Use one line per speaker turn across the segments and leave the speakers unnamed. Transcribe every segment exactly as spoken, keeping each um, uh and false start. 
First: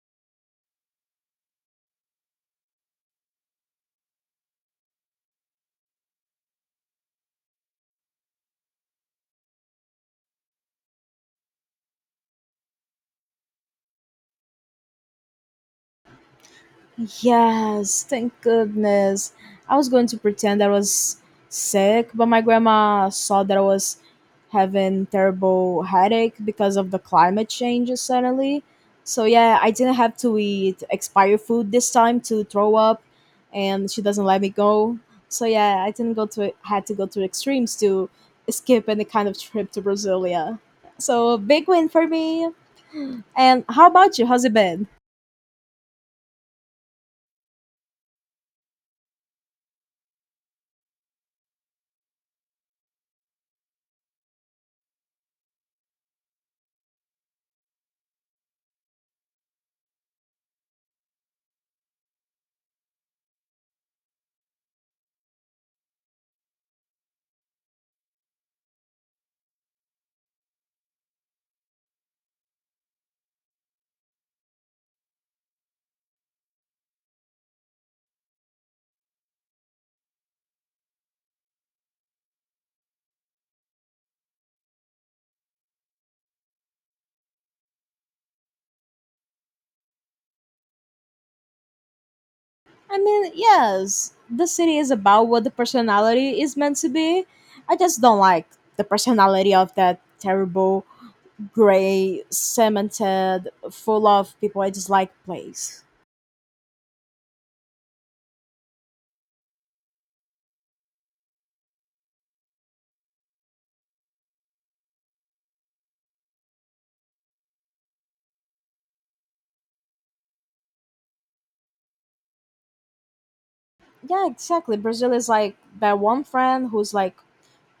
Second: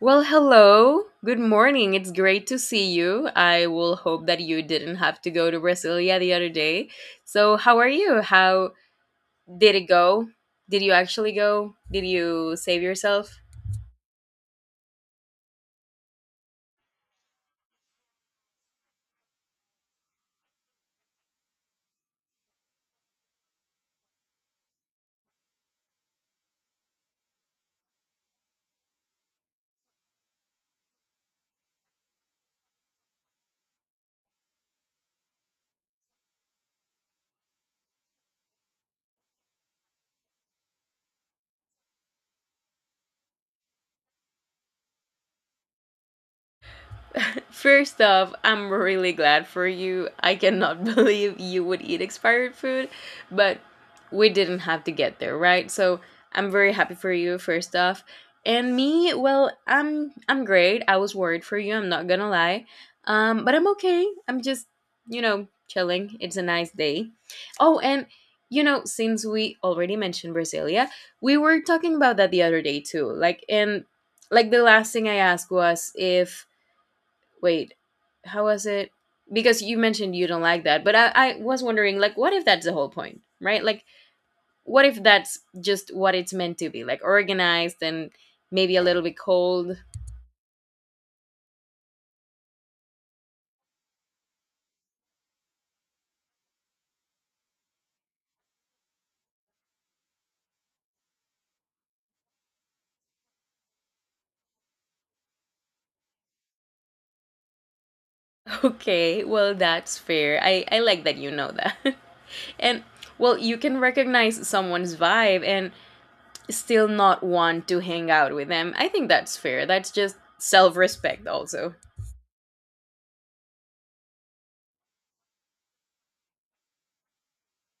Well, hello. Good morning. It's great to see you. I will hope that you didn't have to go to Brasilia the other day. So, how are you? How did it go? Did you actually go? Did you save yourself?
Yes, thank goodness. I was going to pretend I was sick, but my grandma saw that I was having terrible headache because of the climate changes suddenly. So yeah, I didn't have to eat expired food this time to throw up and she doesn't let me go. So yeah, I didn't go to had to go to extremes to skip any kind of trip to Brasilia. So big win for me. And how about you? How's it been?
First off, I'm really glad for you. I cannot believe you would eat expired food, but we didn't have to get there, right? So I'm very happy for you, first off. And me, well, I'm I'm great. I was worried for you, I'm not gonna lie. Um, but I'm okay. I'm just, you know, chilling. It's a nice day. Oh, and you know, since we already mentioned Brasilia, we were talking about that the other day too. Like and like the last thing I asked was if. Wait, how was it? Because you mentioned you don't like that, but I, I was wondering, like, what if that's the whole point, right? Like, what if that's just what it's meant to be, like organized and maybe a little bit cold?
I mean, yes, the city is about what the personality is meant to be. I just don't like the personality of that terrible, gray, cemented, full of people I dislike place.
Okay, well, that's fair. I, I like that you know that. And, well, you can recognize someone's vibe and still not want to hang out with them. I think that's fair. That's just self respect, also.
Yeah, exactly. Brazil is like that one friend who's like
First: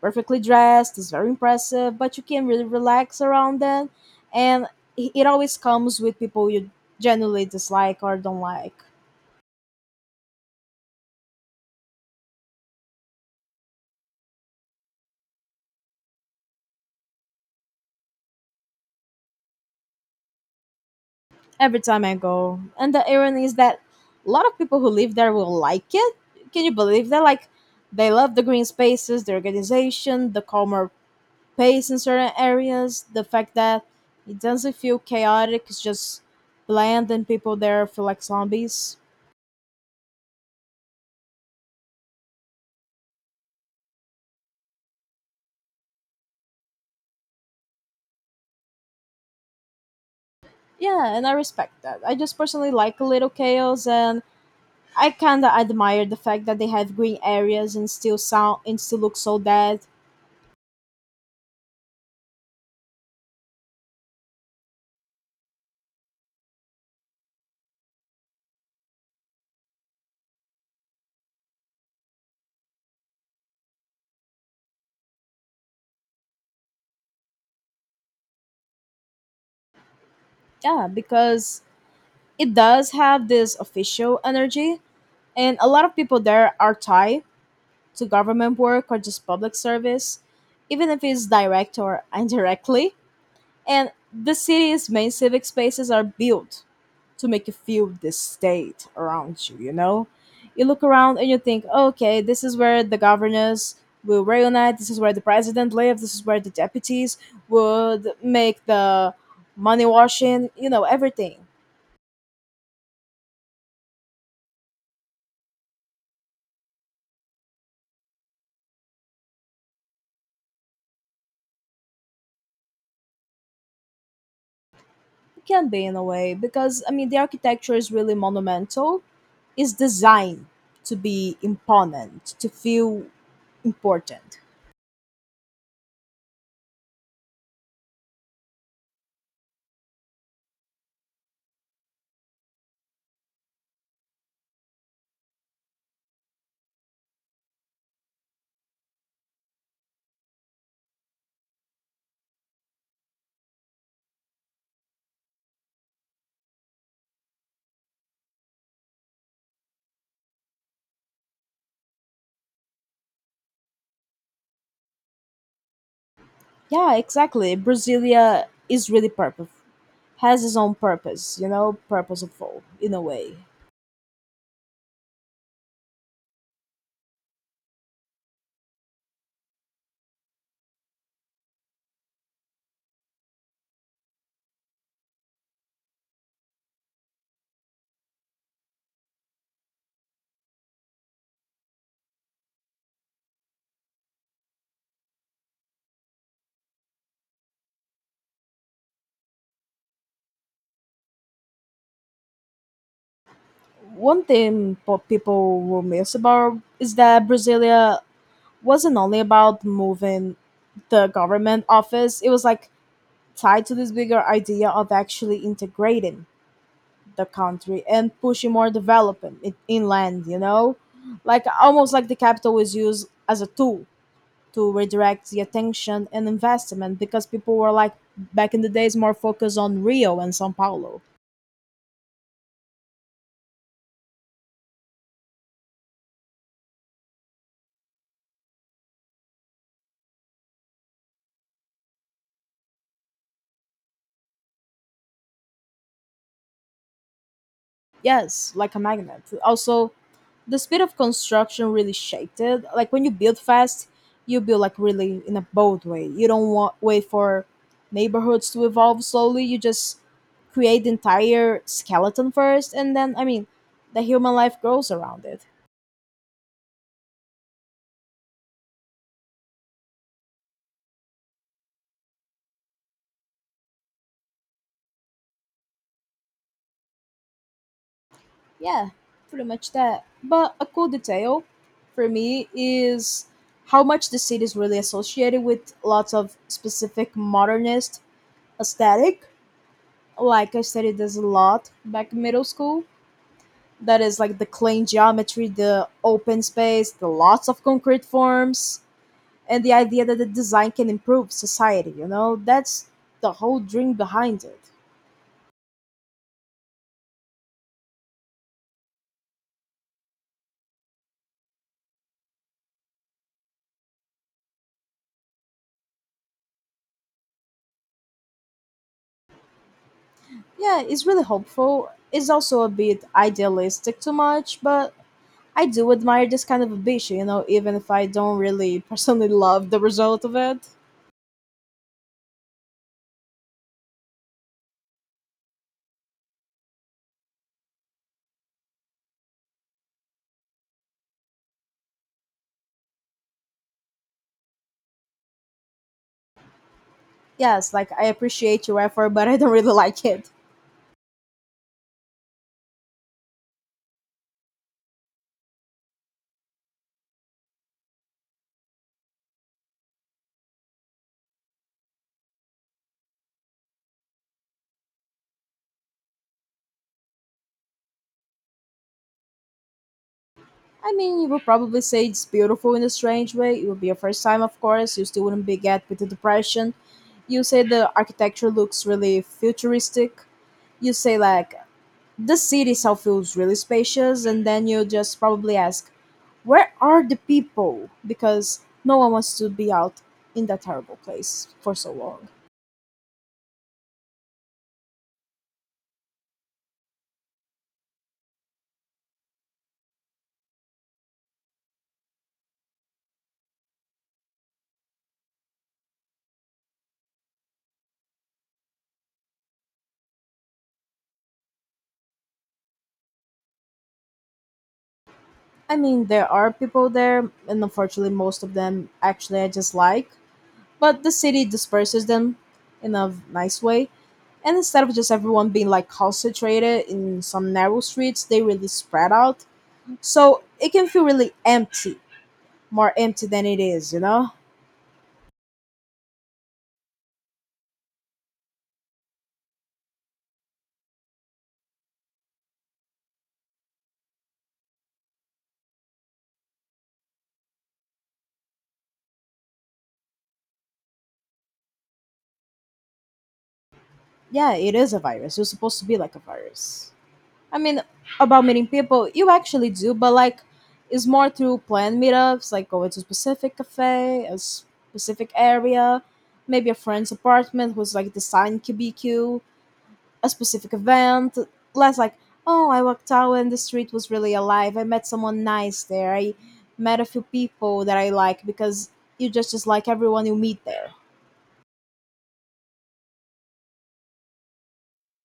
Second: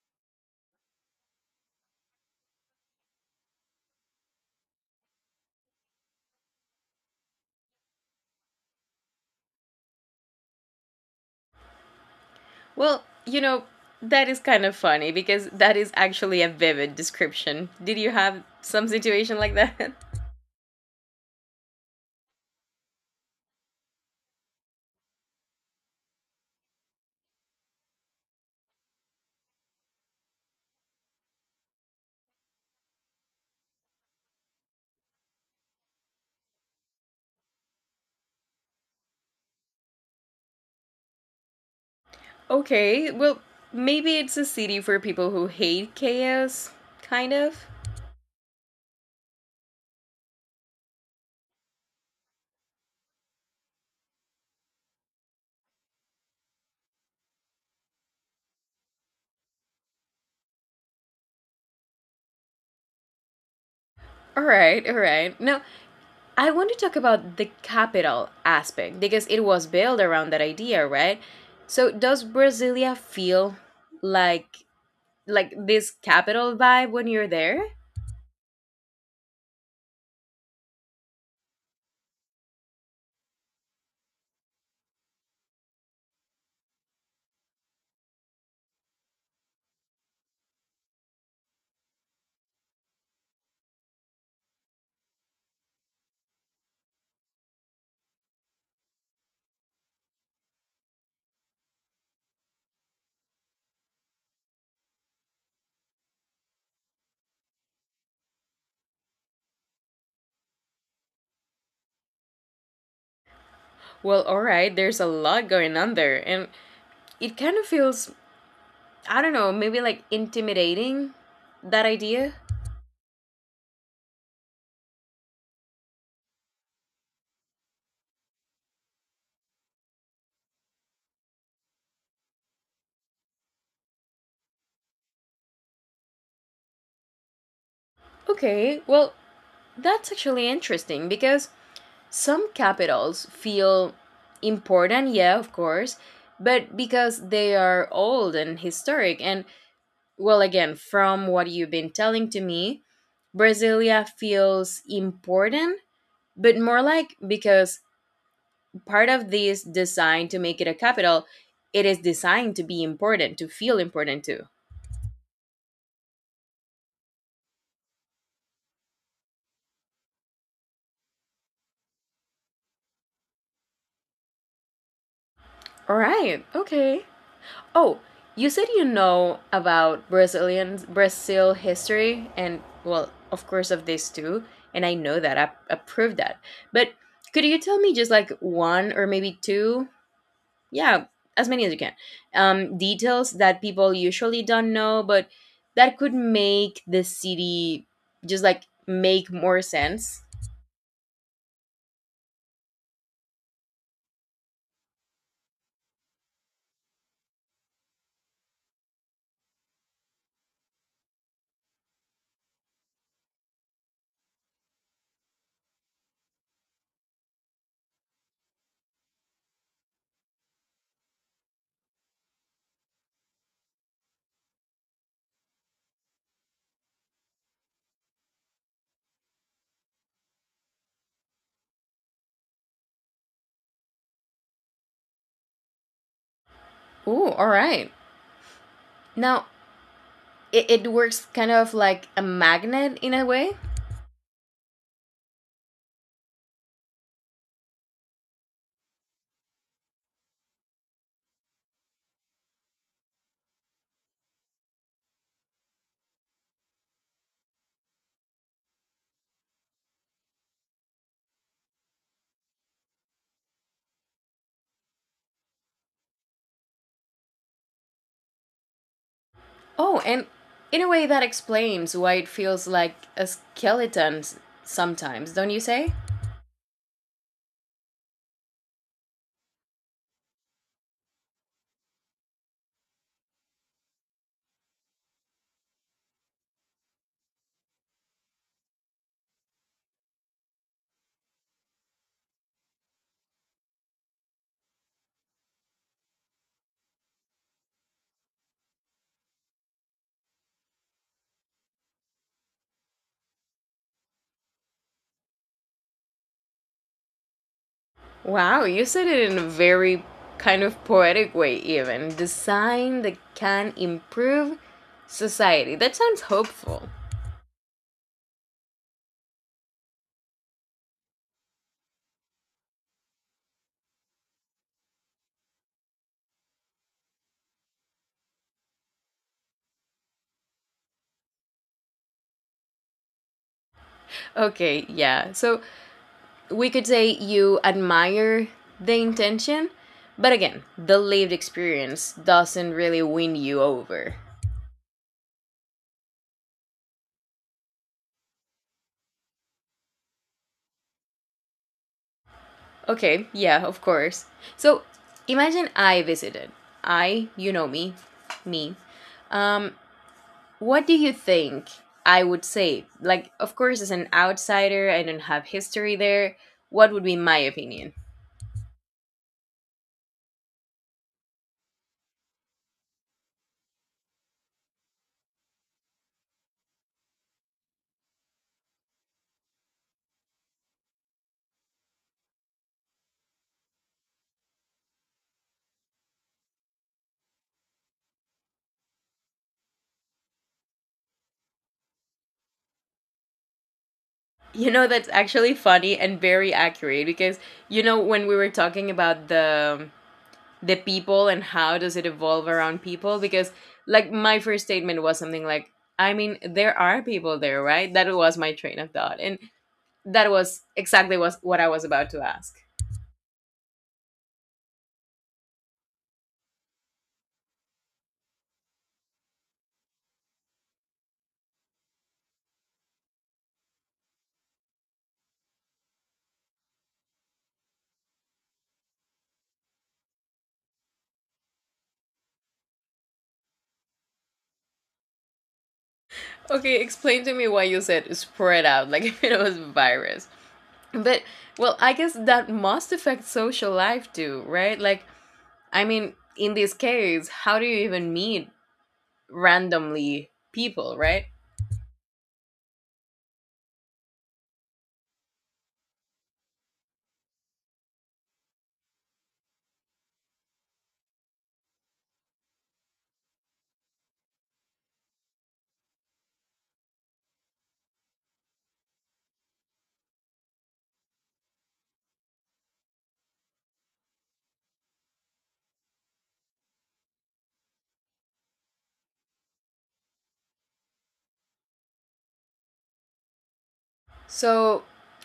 perfectly dressed, is very impressive, but you can really relax around them. And it it always comes with people you genuinely dislike or don't like.
Well, you know, that is kind of funny because that is actually a vivid description. Did you have some situation like that?
Every time I go. And the irony is that a lot of people who live there will like it. Can you believe that? Like, they love the green spaces, the organization, the calmer pace in certain areas, the fact that it doesn't feel chaotic, it's just bland and people there feel like zombies.
Okay, well, maybe it's a city for people who hate chaos, kind of.
Yeah, and I respect that. I just personally like a little chaos and I kinda admire the fact that they have green areas and still sound and still look so dead.
All right, all right. Now, I want to talk about the capital aspect because it was built around that idea, right? So, does Brasilia feel like like this capital vibe when you're there?
Yeah, because it does have this official energy, and a lot of people there are tied to government work or just public service, even if it's direct or indirectly. And the city's main civic spaces are built to make you feel this state around you you know, you look around and you think, okay, this is where the governors will reunite, this is where the president lives, this is where the deputies would make the money washing, you know everything.
Well, all right, there's a lot going on there and it kind of feels I don't know, maybe like intimidating that idea?
It can be in a way because I mean the architecture is really monumental, it's designed to be imponent, to feel important.
Okay, well, that's actually interesting because some capitals feel important, yeah, of course, but because they are old and historic. And, well, again, from what you've been telling to me, Brasilia feels important, but more like because part of this design to make it a capital, it is designed to be important, to feel important too.
Yeah, exactly, Brasilia is really purpose, has its own purpose, you know, purposeful in a way.
All right, okay. Oh, you said you know about Brazilian Brazil history and well, of course of this too, and I know that I approve that. But could you tell me just like one or maybe two? Yeah, as many as you can. Um details that people usually don't know, but that could make the city just like make more sense.
One thing po- people will miss about is that Brasilia wasn't only about moving the government office, it was like tied to this bigger idea of actually integrating the country and pushing more development in, inland, you know, like almost like the capital was used as a tool to redirect the attention and investment because people were like back in the days more focused on Rio and Sao Paulo.
Ooh, all right. Now it, it works kind of like a magnet in a way.
Yes, like a magnet. Also, the speed of construction really shaped it. Like when you build fast, you build like really in a bold way. You don't want wait for neighborhoods to evolve slowly. You just create the entire skeleton first, and then I mean, the human life grows around it.
Oh, and in a way that explains why it feels like a skeleton s- sometimes, don't you say?
Yeah, pretty much that. But a cool detail for me is how much the city is really associated with lots of specific modernist aesthetic. Like I studied this a lot back in middle school. That is like the clean geometry, the open space, the lots of concrete forms, and the idea that the design can improve society, you know? That's the whole dream behind it.
Wow, you said it in a very kind of poetic way, even. Design that can improve society. That sounds hopeful.
Yeah, it's really hopeful. It's also a bit idealistic too much, but I do admire this kind of ambition, you know, even if I don't really personally love the result of it.
Okay, yeah. So we could say you admire the intention, but again, the lived experience doesn't really win you over.
Yes, like I appreciate your effort, but I don't really like it.
Okay, yeah, of course. So imagine I visited. I, you know me, me. Um, what do you think I would say? Like, of course, as an outsider, I don't have history there. What would be my opinion?
I mean, you would probably say it's beautiful in a strange way. It would be your first time, of course. You still wouldn't be get with the depression. You say the architecture looks really futuristic. You say like the city itself feels really spacious, and then you just probably ask, "Where are the people?" Because no one wants to be out in that terrible place for so long.
You know, that's actually funny and very accurate because, you know, when we were talking about the the people and how does it evolve around people because like my first statement was something like I mean there are people there right that was my train of thought. And that was exactly was what I was about to ask.
I mean, there are people there, and unfortunately, most of them actually I just like. But the city disperses them in a nice way. And instead of just everyone being like concentrated in some narrow streets, they really spread out. So it can feel really empty, more empty than it is, you know?
Okay, explain to me why you said spread out, like if it was a virus. But, well, I guess that must affect social life too, right? Like, I mean, in this case, how do you even meet randomly people, right?
Yeah, it is a virus. You're supposed to be like a virus. I mean, about meeting people, you actually do, but like it's more through planned meetups, like going to a specific cafe, a specific area, maybe a friend's apartment who's like designed Q B Q, a specific event, less like, oh, I walked out and the street was really alive. I met someone nice there. I met a few people that I like because you just just like everyone you meet there.
So,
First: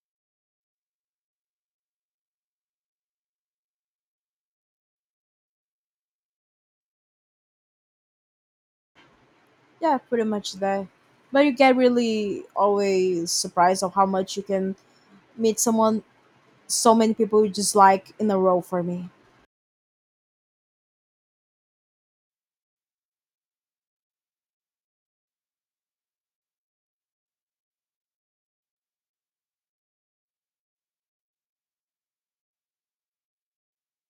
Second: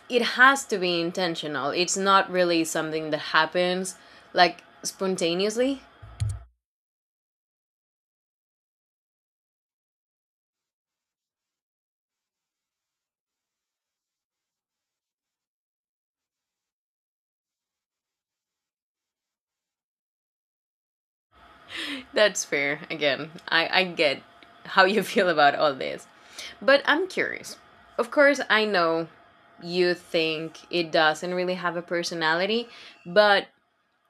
it has to be intentional. It's not really something that happens like spontaneously.
Yeah, pretty much that. But you get really always surprised of how much you can meet someone, so many people you just like in a row for me.
That's fair. Again, I, I get how you feel about all this. But I'm curious. Of course, I know you think it doesn't really have a personality, but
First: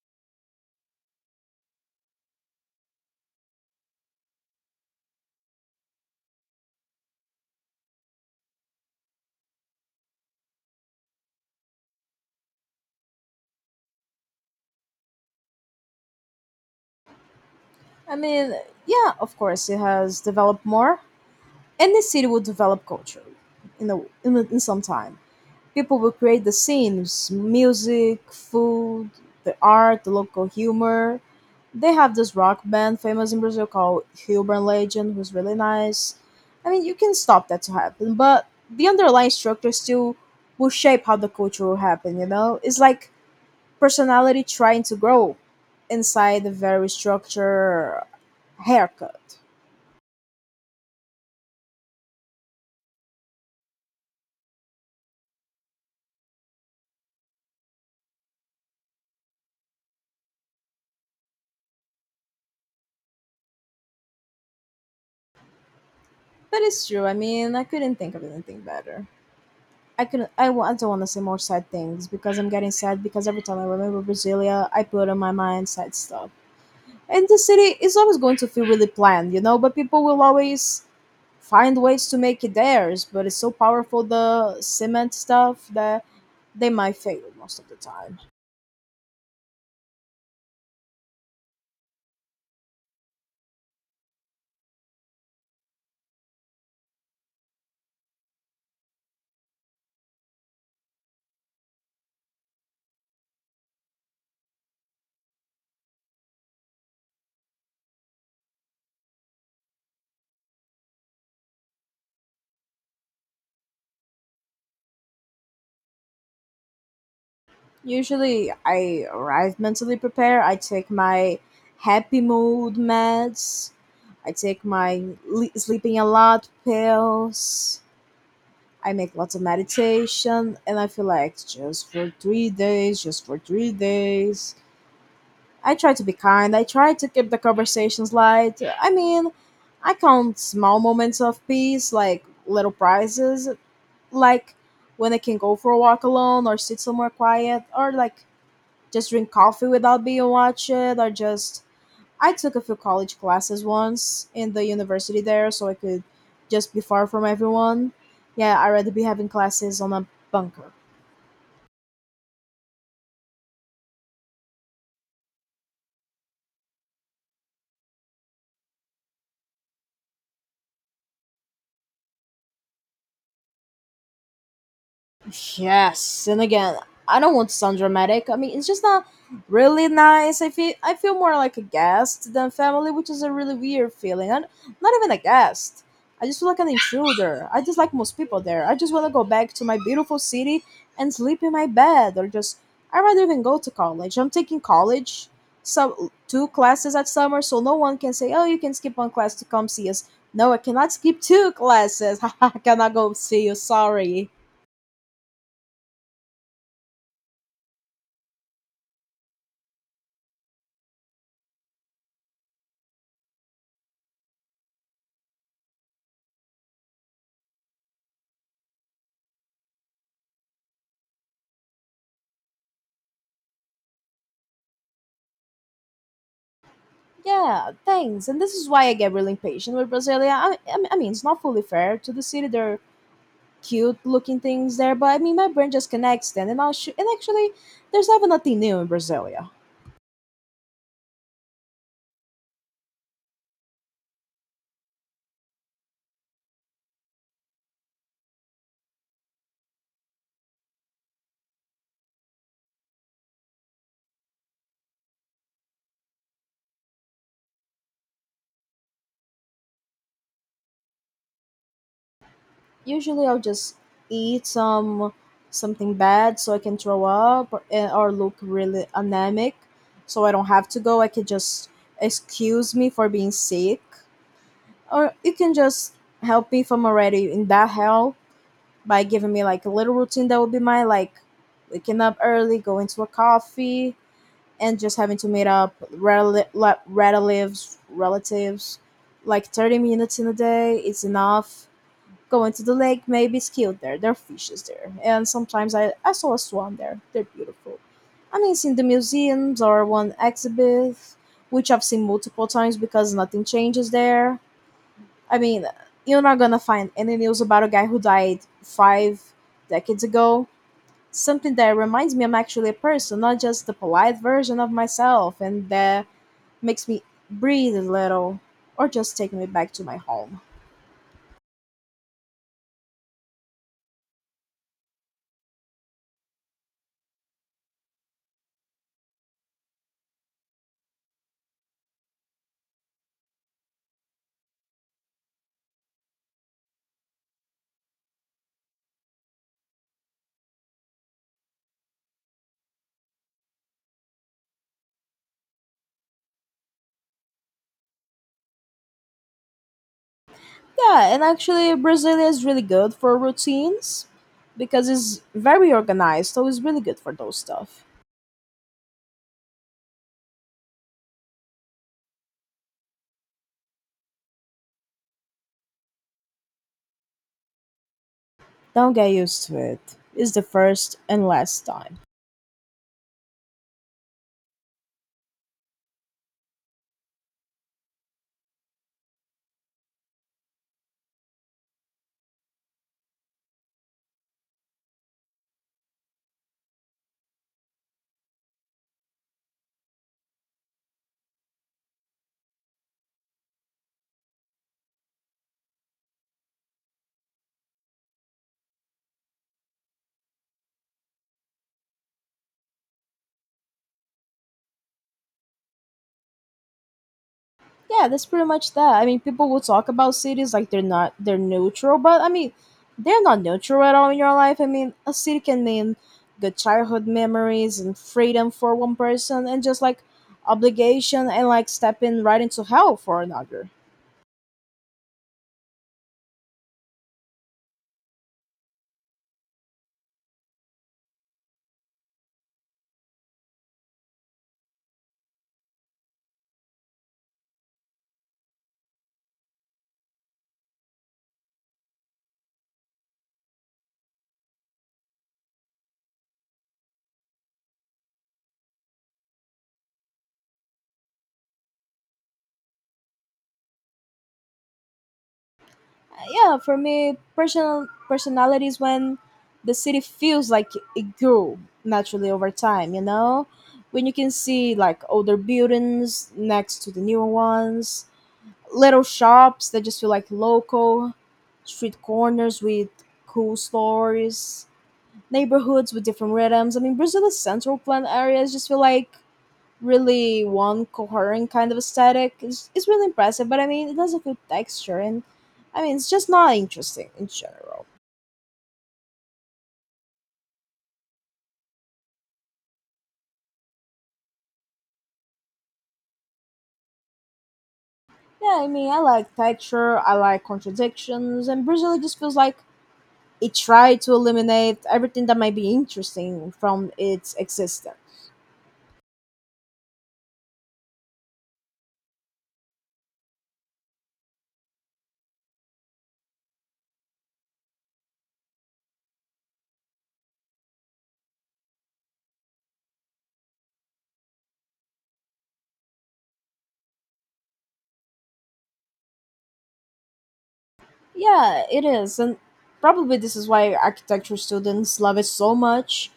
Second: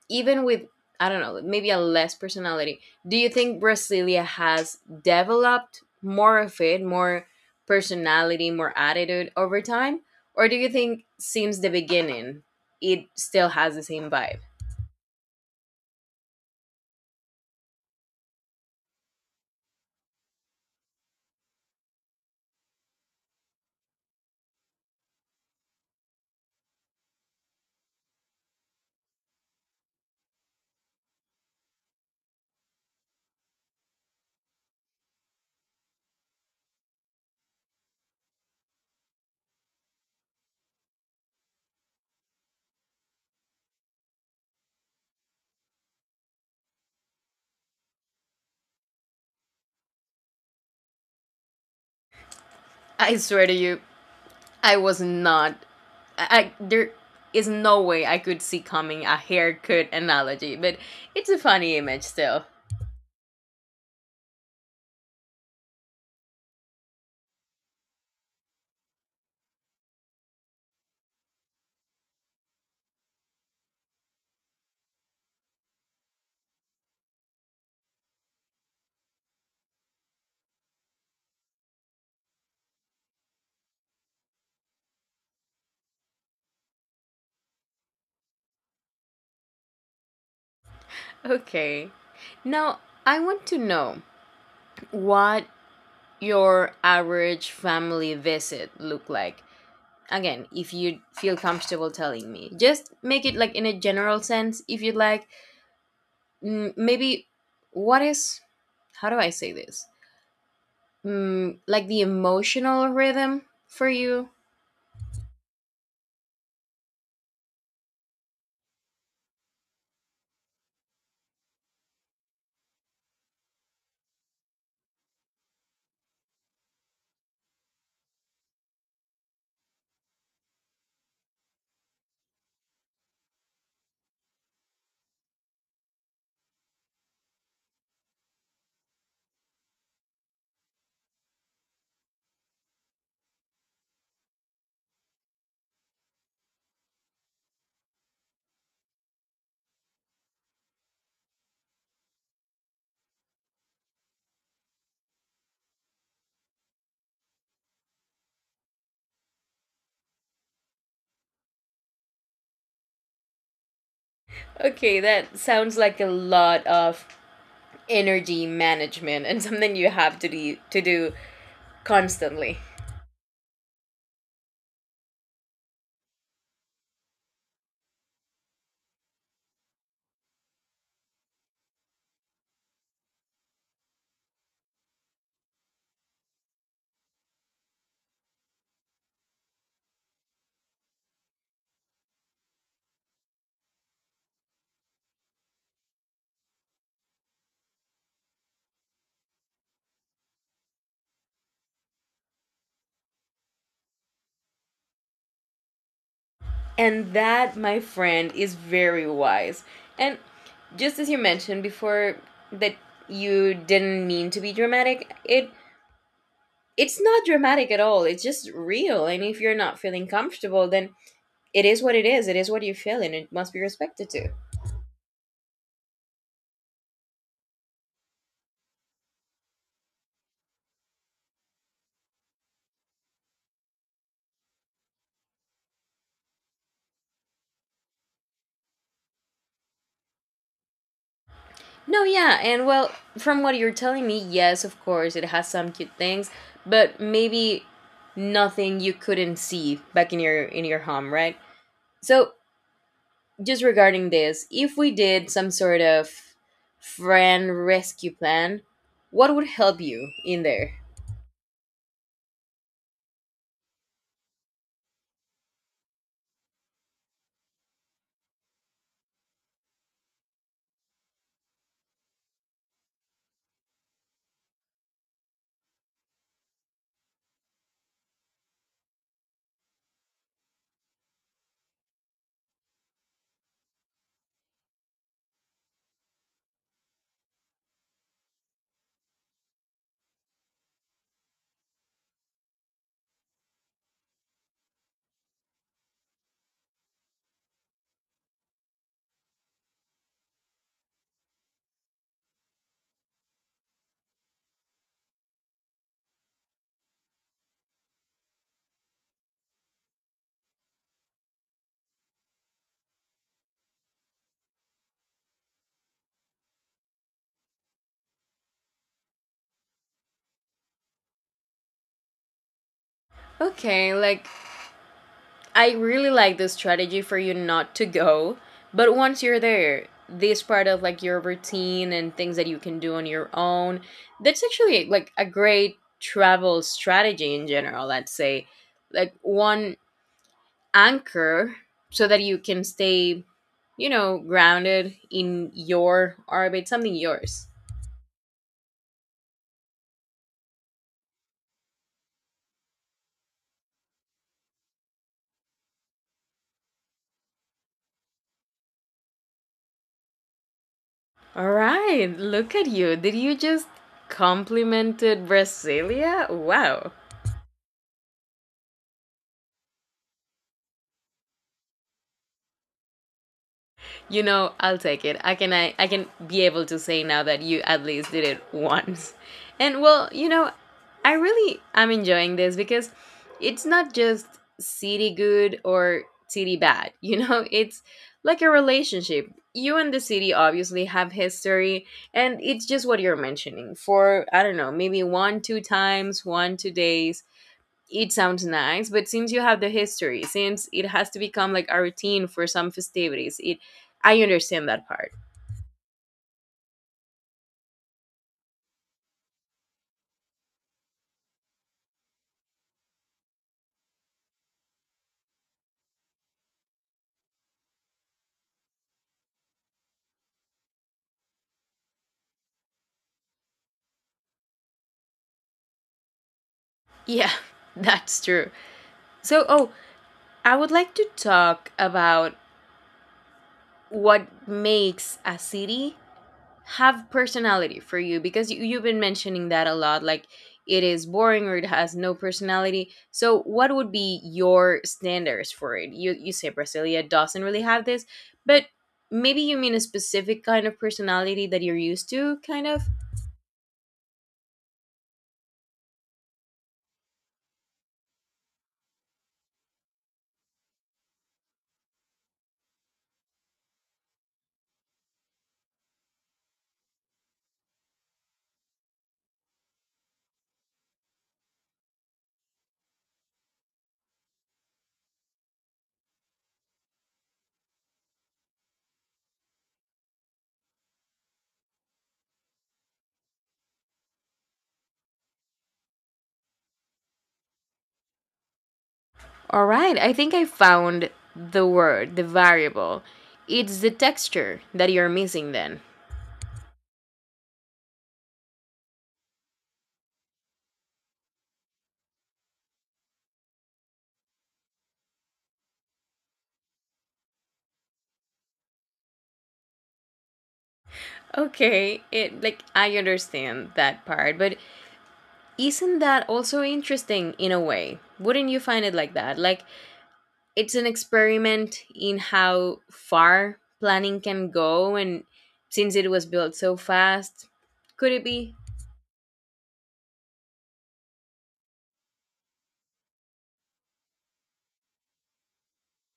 even with, I don't know, maybe a less personality, do you think Brasilia has developed more of it, more personality, more attitude over time? Or do you think since the beginning, it still has the same vibe?
I mean, yeah, of course, it has developed more, and the city will develop culture in the in, in some time. People will create the scenes, music, food, the art, the local humor. They have this rock band famous in Brazil called Urban Legend, who's really nice. I mean, you can stop that to happen, but the underlying structure still will shape how the culture will happen. You know, it's like personality trying to grow inside the very structure haircut.
I swear to you, I was not. I, I- there is no way I could see coming a haircut analogy, but it's a funny image still.
But it's true. I mean, I couldn't think of anything better. I can I want I don't want to say more sad things because I'm getting sad because every time I remember Brasilia, I put on my mind sad stuff. And the city is always going to feel really planned, you know, but people will always find ways to make it theirs. But it's so powerful the cement stuff that they might fail most of the time.
Okay. Now I want to know what your average family visit look like. Again, if you feel comfortable telling me, just make it like in a general sense. If you'd like, mm, maybe what is how do I say this? Mm, like the emotional rhythm for you.
Usually I arrive mentally prepared. I take my happy mood meds. I take my le- sleeping a lot pills. I make lots of meditation and I feel like just for three days, just for three days. I try to be kind. I try to keep the conversations light. I mean, I count small moments of peace, like little prizes, like when I can go for a walk alone or sit somewhere quiet or like just drink coffee without being watched or just I took a few college classes once in the university there, so I could just be far from everyone. Yeah, I'd rather be having classes on a bunker.
Okay, that sounds like a lot of energy management and something you have to do, to do constantly.
Yes, and again, I don't want to sound dramatic. I mean, it's just not really nice. I feel I feel more like a guest than family, which is a really weird feeling. I'm not even a guest. I just feel like an intruder. I dislike most people there. I just want to go back to my beautiful city and sleep in my bed, or just I rather even go to college. I'm taking college, so two classes at summer, so no one can say, "Oh, you can skip one class to come see us." No, I cannot skip two classes. I cannot go see you. Sorry.
And that, my friend, is very wise. And just as you mentioned before that you didn't mean to be dramatic, it it's not dramatic at all. It's just real. And if you're not feeling comfortable, then it is what it is. It is what you feel and it must be respected too.
Yeah, thanks. And this is why I get really impatient with Brasilia. I, I mean, I mean, it's not fully fair to the city. They're cute looking things there, but I mean, my brain just connects them. And, I'll sh- and actually, there's never nothing new in Brasilia.
No, yeah, and well, from what you're telling me, yes, of course, it has some cute things, but maybe nothing you couldn't see back in your in your home, right? So, just regarding this, if we did some sort of friend rescue plan, what would help you in there?
Usually, I'll just eat some something bad so I can throw up or, eh, or look really anemic, so I don't have to go. I can just excuse me for being sick, or you can just help me if I'm already in that hell. By giving me like a little routine that would be my like waking up early, going to a coffee, and just having to meet up rel- le- relatives, relatives. Like thirty minutes in a day is enough. Going to the lake, maybe it's cute there. There are fishes there. And sometimes I, I saw a swan there. They're beautiful. I mean, it's in the museums or one exhibit, which I've seen multiple times because nothing changes there. I mean, you're not gonna find any news about a guy who died five decades ago. Something that reminds me I'm actually a person, not just the polite version of myself, and that makes me breathe a little, or just take me back to my home.
Okay, like I really like this strategy for you not to go, but once you're there, this part of like your routine and things that you can do on your own, that's actually like a great travel strategy in general, let's say. Like one anchor so that you can stay, you know, grounded in your orbit, something yours.
Yeah, and actually, Brazil is really good for routines because it's very organized, so it's really good for those stuff.
All right, look at you. Did you just complimented Brasilia? Wow.
Don't get used to it. It's the first and last time.
You know, I'll take it. I can I, I can be able to say now that you at least did it once. And well, you know, I really am enjoying this because it's not just city good or city bad. You know, it's like a relationship. You and the city obviously have history, and it's just what you're mentioning for, I don't know, maybe one, two times, one, two days. It sounds nice, but since you have the history, since it has to become like a routine for some festivities, it I understand that part.
Yeah, that's pretty much that. I mean, people will talk about cities like they're not they're neutral, but I mean, they're not neutral at all in your life. I mean, a city can mean good childhood memories and freedom for one person, and just like obligation and like stepping right into hell for another.
Yeah, that's true. So, oh, I would like to talk about what makes a city have personality for you because you, you've been mentioning that a lot like it is boring or it has no personality. So what would be your standards for it? You you say Brasilia doesn't really have this. But maybe you mean a specific kind of personality that you're used to, kind of.
Yeah, for me, personal personality is when the city feels like it grew naturally over time. You know, when you can see like older buildings next to the newer ones, little shops that just feel like local, street corners with cool stories, neighborhoods with different rhythms. I mean, Brazil's central plan areas just feel like really one coherent kind of aesthetic. It's, it's really impressive, but I mean, it has a good texture, and I mean, it's just not interesting in general.
All right, I think I found the word, the variable. It's the texture that you're missing then.
Yeah, I mean, I like texture, I like contradictions, and Brazil just feels like it tried to eliminate everything that might be interesting from its existence.
Okay, it like I understand that part, but isn't that also interesting in a way? Wouldn't you find it like that? Like, it's an experiment in how far planning can go, and since it was built so fast, could it be?
Yeah, it is, and probably this is why architecture students love it so much.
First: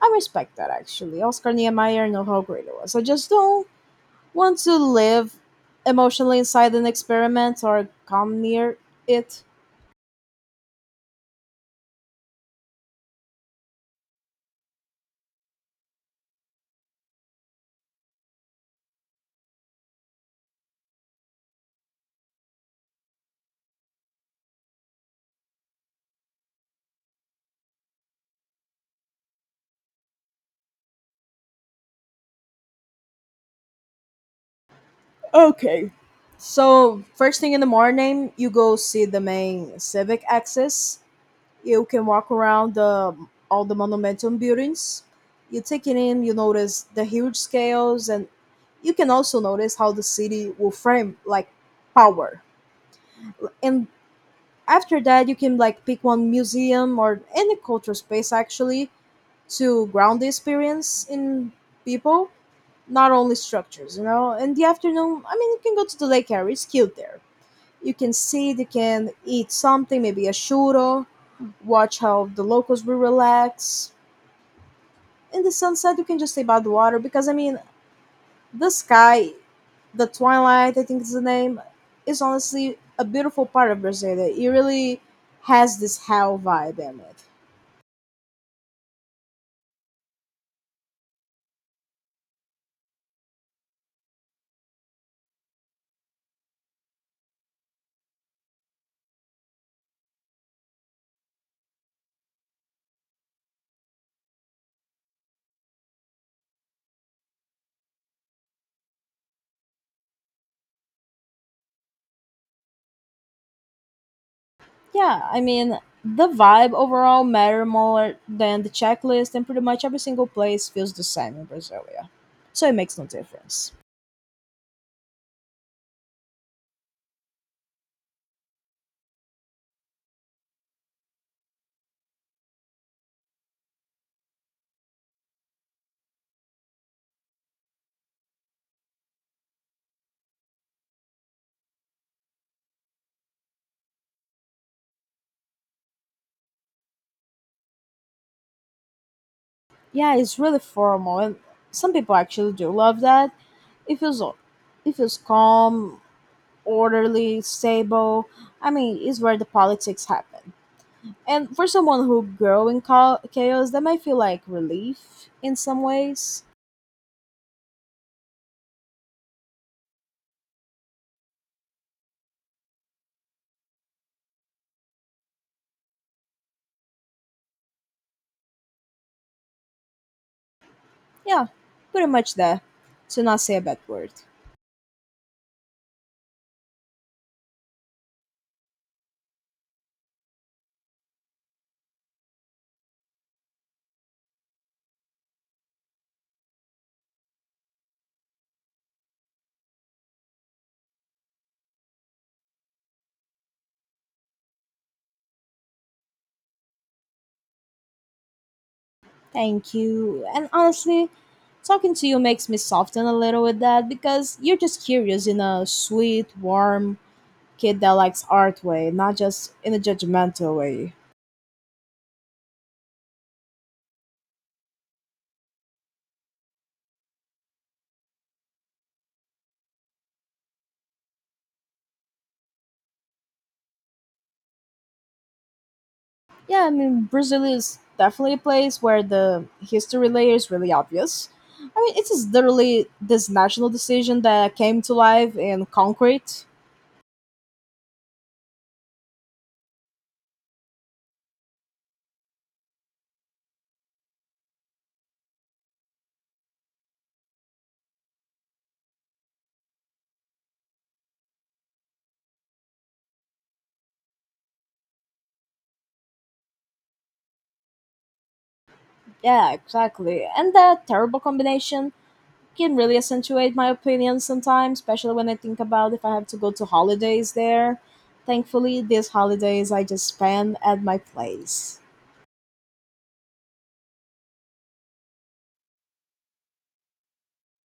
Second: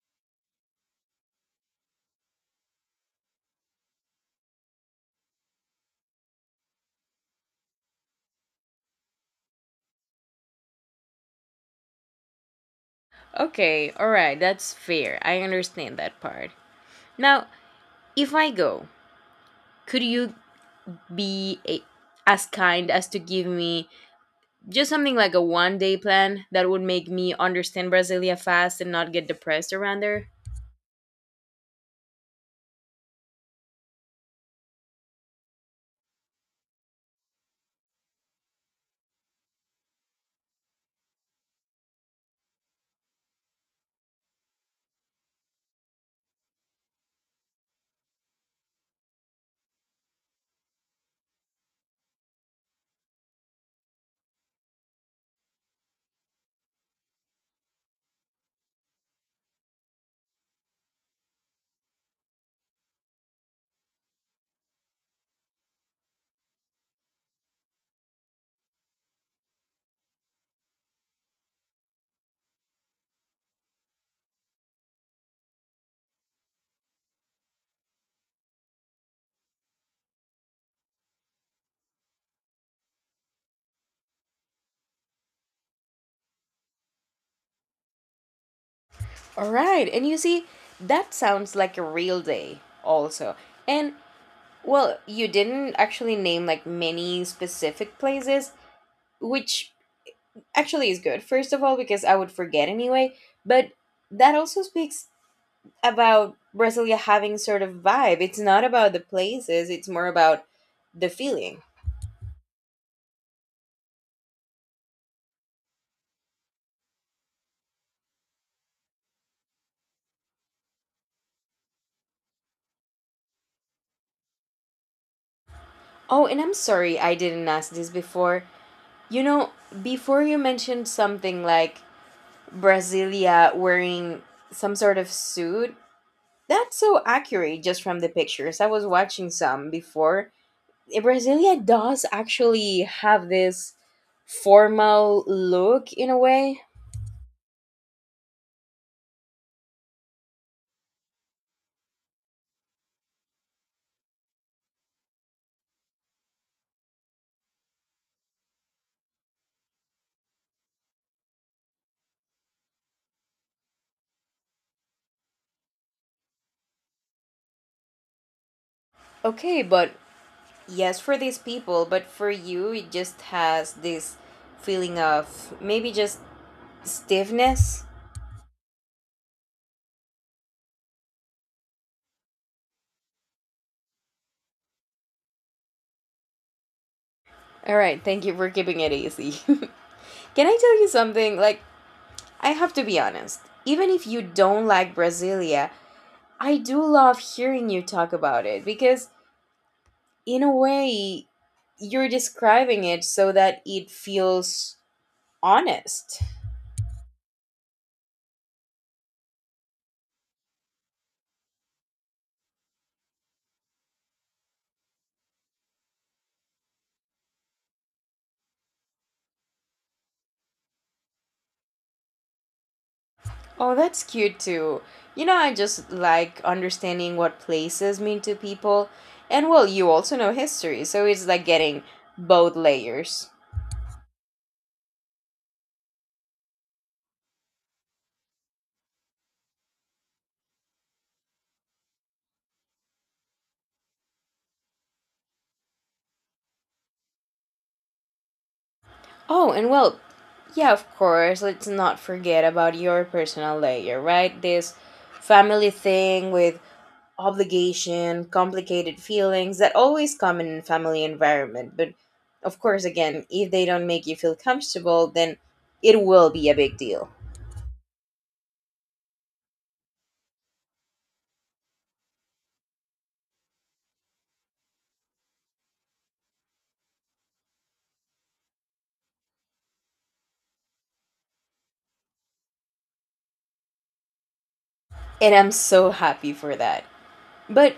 I respect that actually. Oscar Niemeyer know how great it was. I just don't want to live emotionally inside an experiment or come near it.
Okay, alright, that's fair. I understand that part. Now, if I go, could you be a, as kind as to give me just something like a one day plan that would make me understand Brasilia fast and not get depressed around there?
Okay. So first thing in the morning, you go see the main civic axis. You can walk around the all the monumental buildings. You take it in, you notice the huge scales, and you can also notice how the city will frame like power. And after that, you can like pick one museum or any cultural space actually to ground the experience in people, not only structures, you know. In the afternoon, I mean, you can go to the lake area, it's cute there. You can sit, you can eat something, maybe a churro, watch how the locals will relax. In the sunset, you can just stay by the water because I mean, the sky, the twilight, I think is the name, is honestly a beautiful part of Brazil. It really has this hell vibe in it.
All right. And you see, that sounds like a real day also. And well, you didn't actually name like many specific places, which actually is good. First of all, because I would forget anyway, but that also speaks about Brasilia having sort of vibe. It's not about the places, it's more about the feeling.
Yeah, I mean, the vibe overall matter more than the checklist, and pretty much every single place feels the same in Brasilia, so it makes no difference.
Oh, and I'm sorry I didn't ask this before. You know, before you mentioned something like Brasilia wearing some sort of suit. That's so accurate just from the pictures. I was watching some before. Eh, Brasilia does actually have this formal look in a way.
Yeah, it's really formal, and some people actually do love that. It feels, it feels calm, orderly, stable. I mean, it's where the politics happen, and for someone who grew in cha- chaos, that might feel like relief in some ways.
Okay, but yes, for these people, but for you, it just has this feeling of maybe just stiffness.
Yeah, pretty much that, to not say a bad word.
All right, thank you for keeping it easy. Can I tell you something? Like, I have to be honest. Even if you don't like Brasilia, I do love hearing you talk about it because, in a way, you're describing it so that it feels honest.
Thank you, and honestly, talking to you makes me soften a little with that because you're just curious in a sweet, warm, kid that likes art way, not just in a judgmental way.
Oh, that's cute too. You know, I just like understanding what places mean to people. And well, you also know history, so it's like getting both layers.
Yeah, I mean, Brazil is definitely a place where the history layer is really obvious. I mean, it is literally this national decision that came to life in concrete.
Oh, and well, yeah, of course, let's not forget about your personal layer, right? This family thing with obligation, complicated feelings that always come in family environment. But of course, again, if they don't make you feel comfortable, then it will be a big deal.
Yeah, exactly. And that terrible combination can really accentuate my opinion sometimes, especially when I think about if I have to go to holidays there. Thankfully, these holidays I just spend at my place.
And I'm so happy for that. But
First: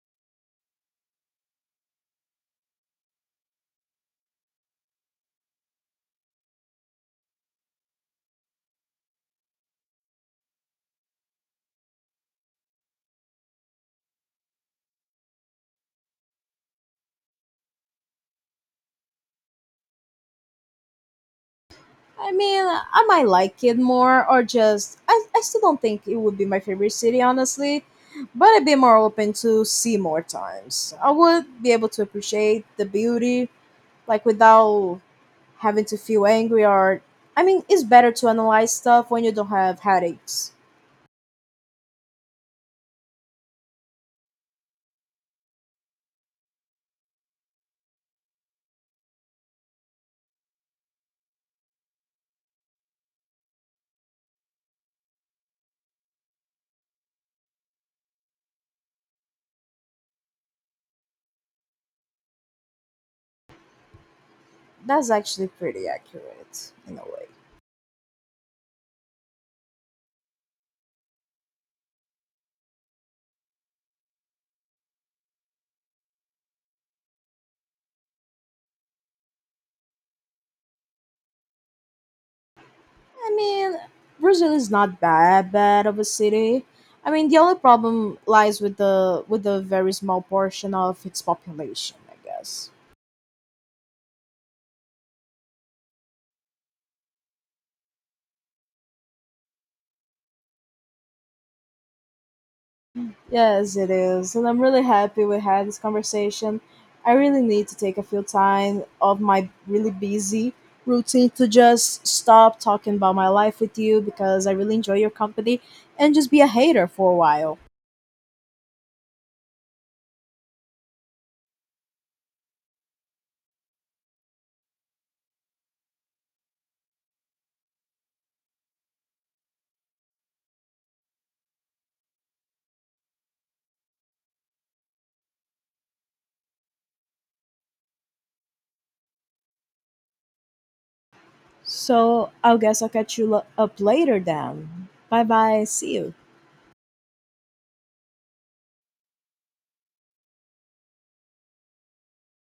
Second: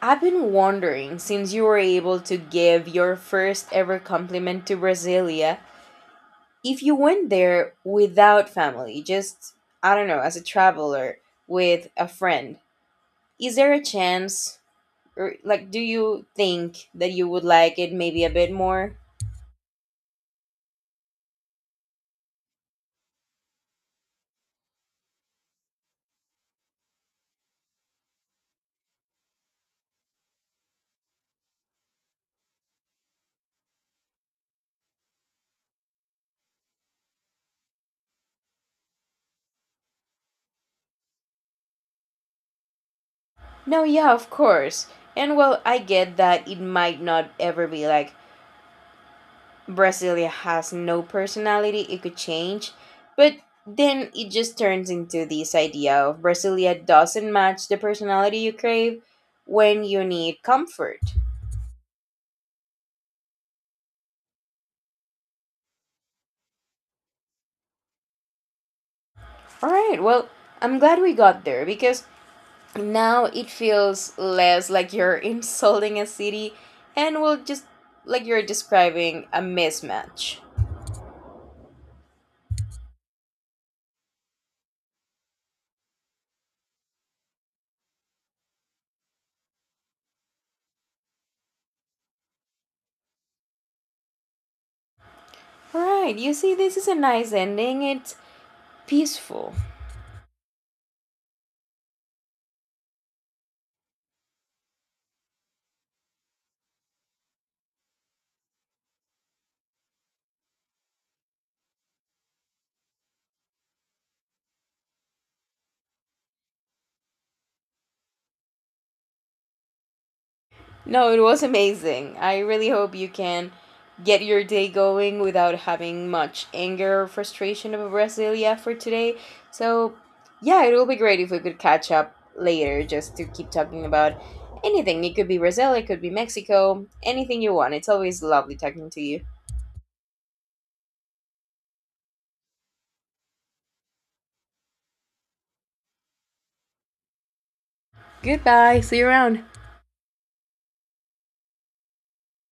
I've been wondering since you were able to give your first ever compliment to Brasilia, if you went there without family, just, I don't know, as a traveler with a friend, is there a chance or like do you think that you would like it maybe a bit more.
I mean, I might like it more, or just I, I still don't think it would be my favorite city, honestly. But I'd be more open to see more times. I would be able to appreciate the beauty, like without having to feel angry or. I mean, it's better to analyze stuff when you don't have headaches.
No, yeah, of course. And well, I get that it might not ever be like Brasilia has no personality, it could change. But then it just turns into this idea of Brasilia doesn't match the personality you crave when you need comfort.
That's actually pretty accurate in a way.
All right, well, I'm glad we got there because now it feels less like you're insulting a city, and will just like you're describing a mismatch.
I mean, Brazil is not bad bad of a city. I mean, the only problem lies with the with the very small portion of its population, I guess.
All right, you see, this is a nice ending. It's peaceful.
Yes, it is, and I'm really happy we had this conversation. I really need to take a few time of my really busy routine to just stop talking about my life with you because I really enjoy your company and just be a hater for a while.
No, it was amazing. I really hope you can get your day going without having much anger or frustration of Brasilia for today. So, yeah, it will be great if we could catch up later just to keep talking about anything. It could be Brazil, it could be Mexico, anything you want. It's always lovely talking to you.
So, I guess I'll catch you lo- up later then. Bye bye. See you.
Goodbye. See you around.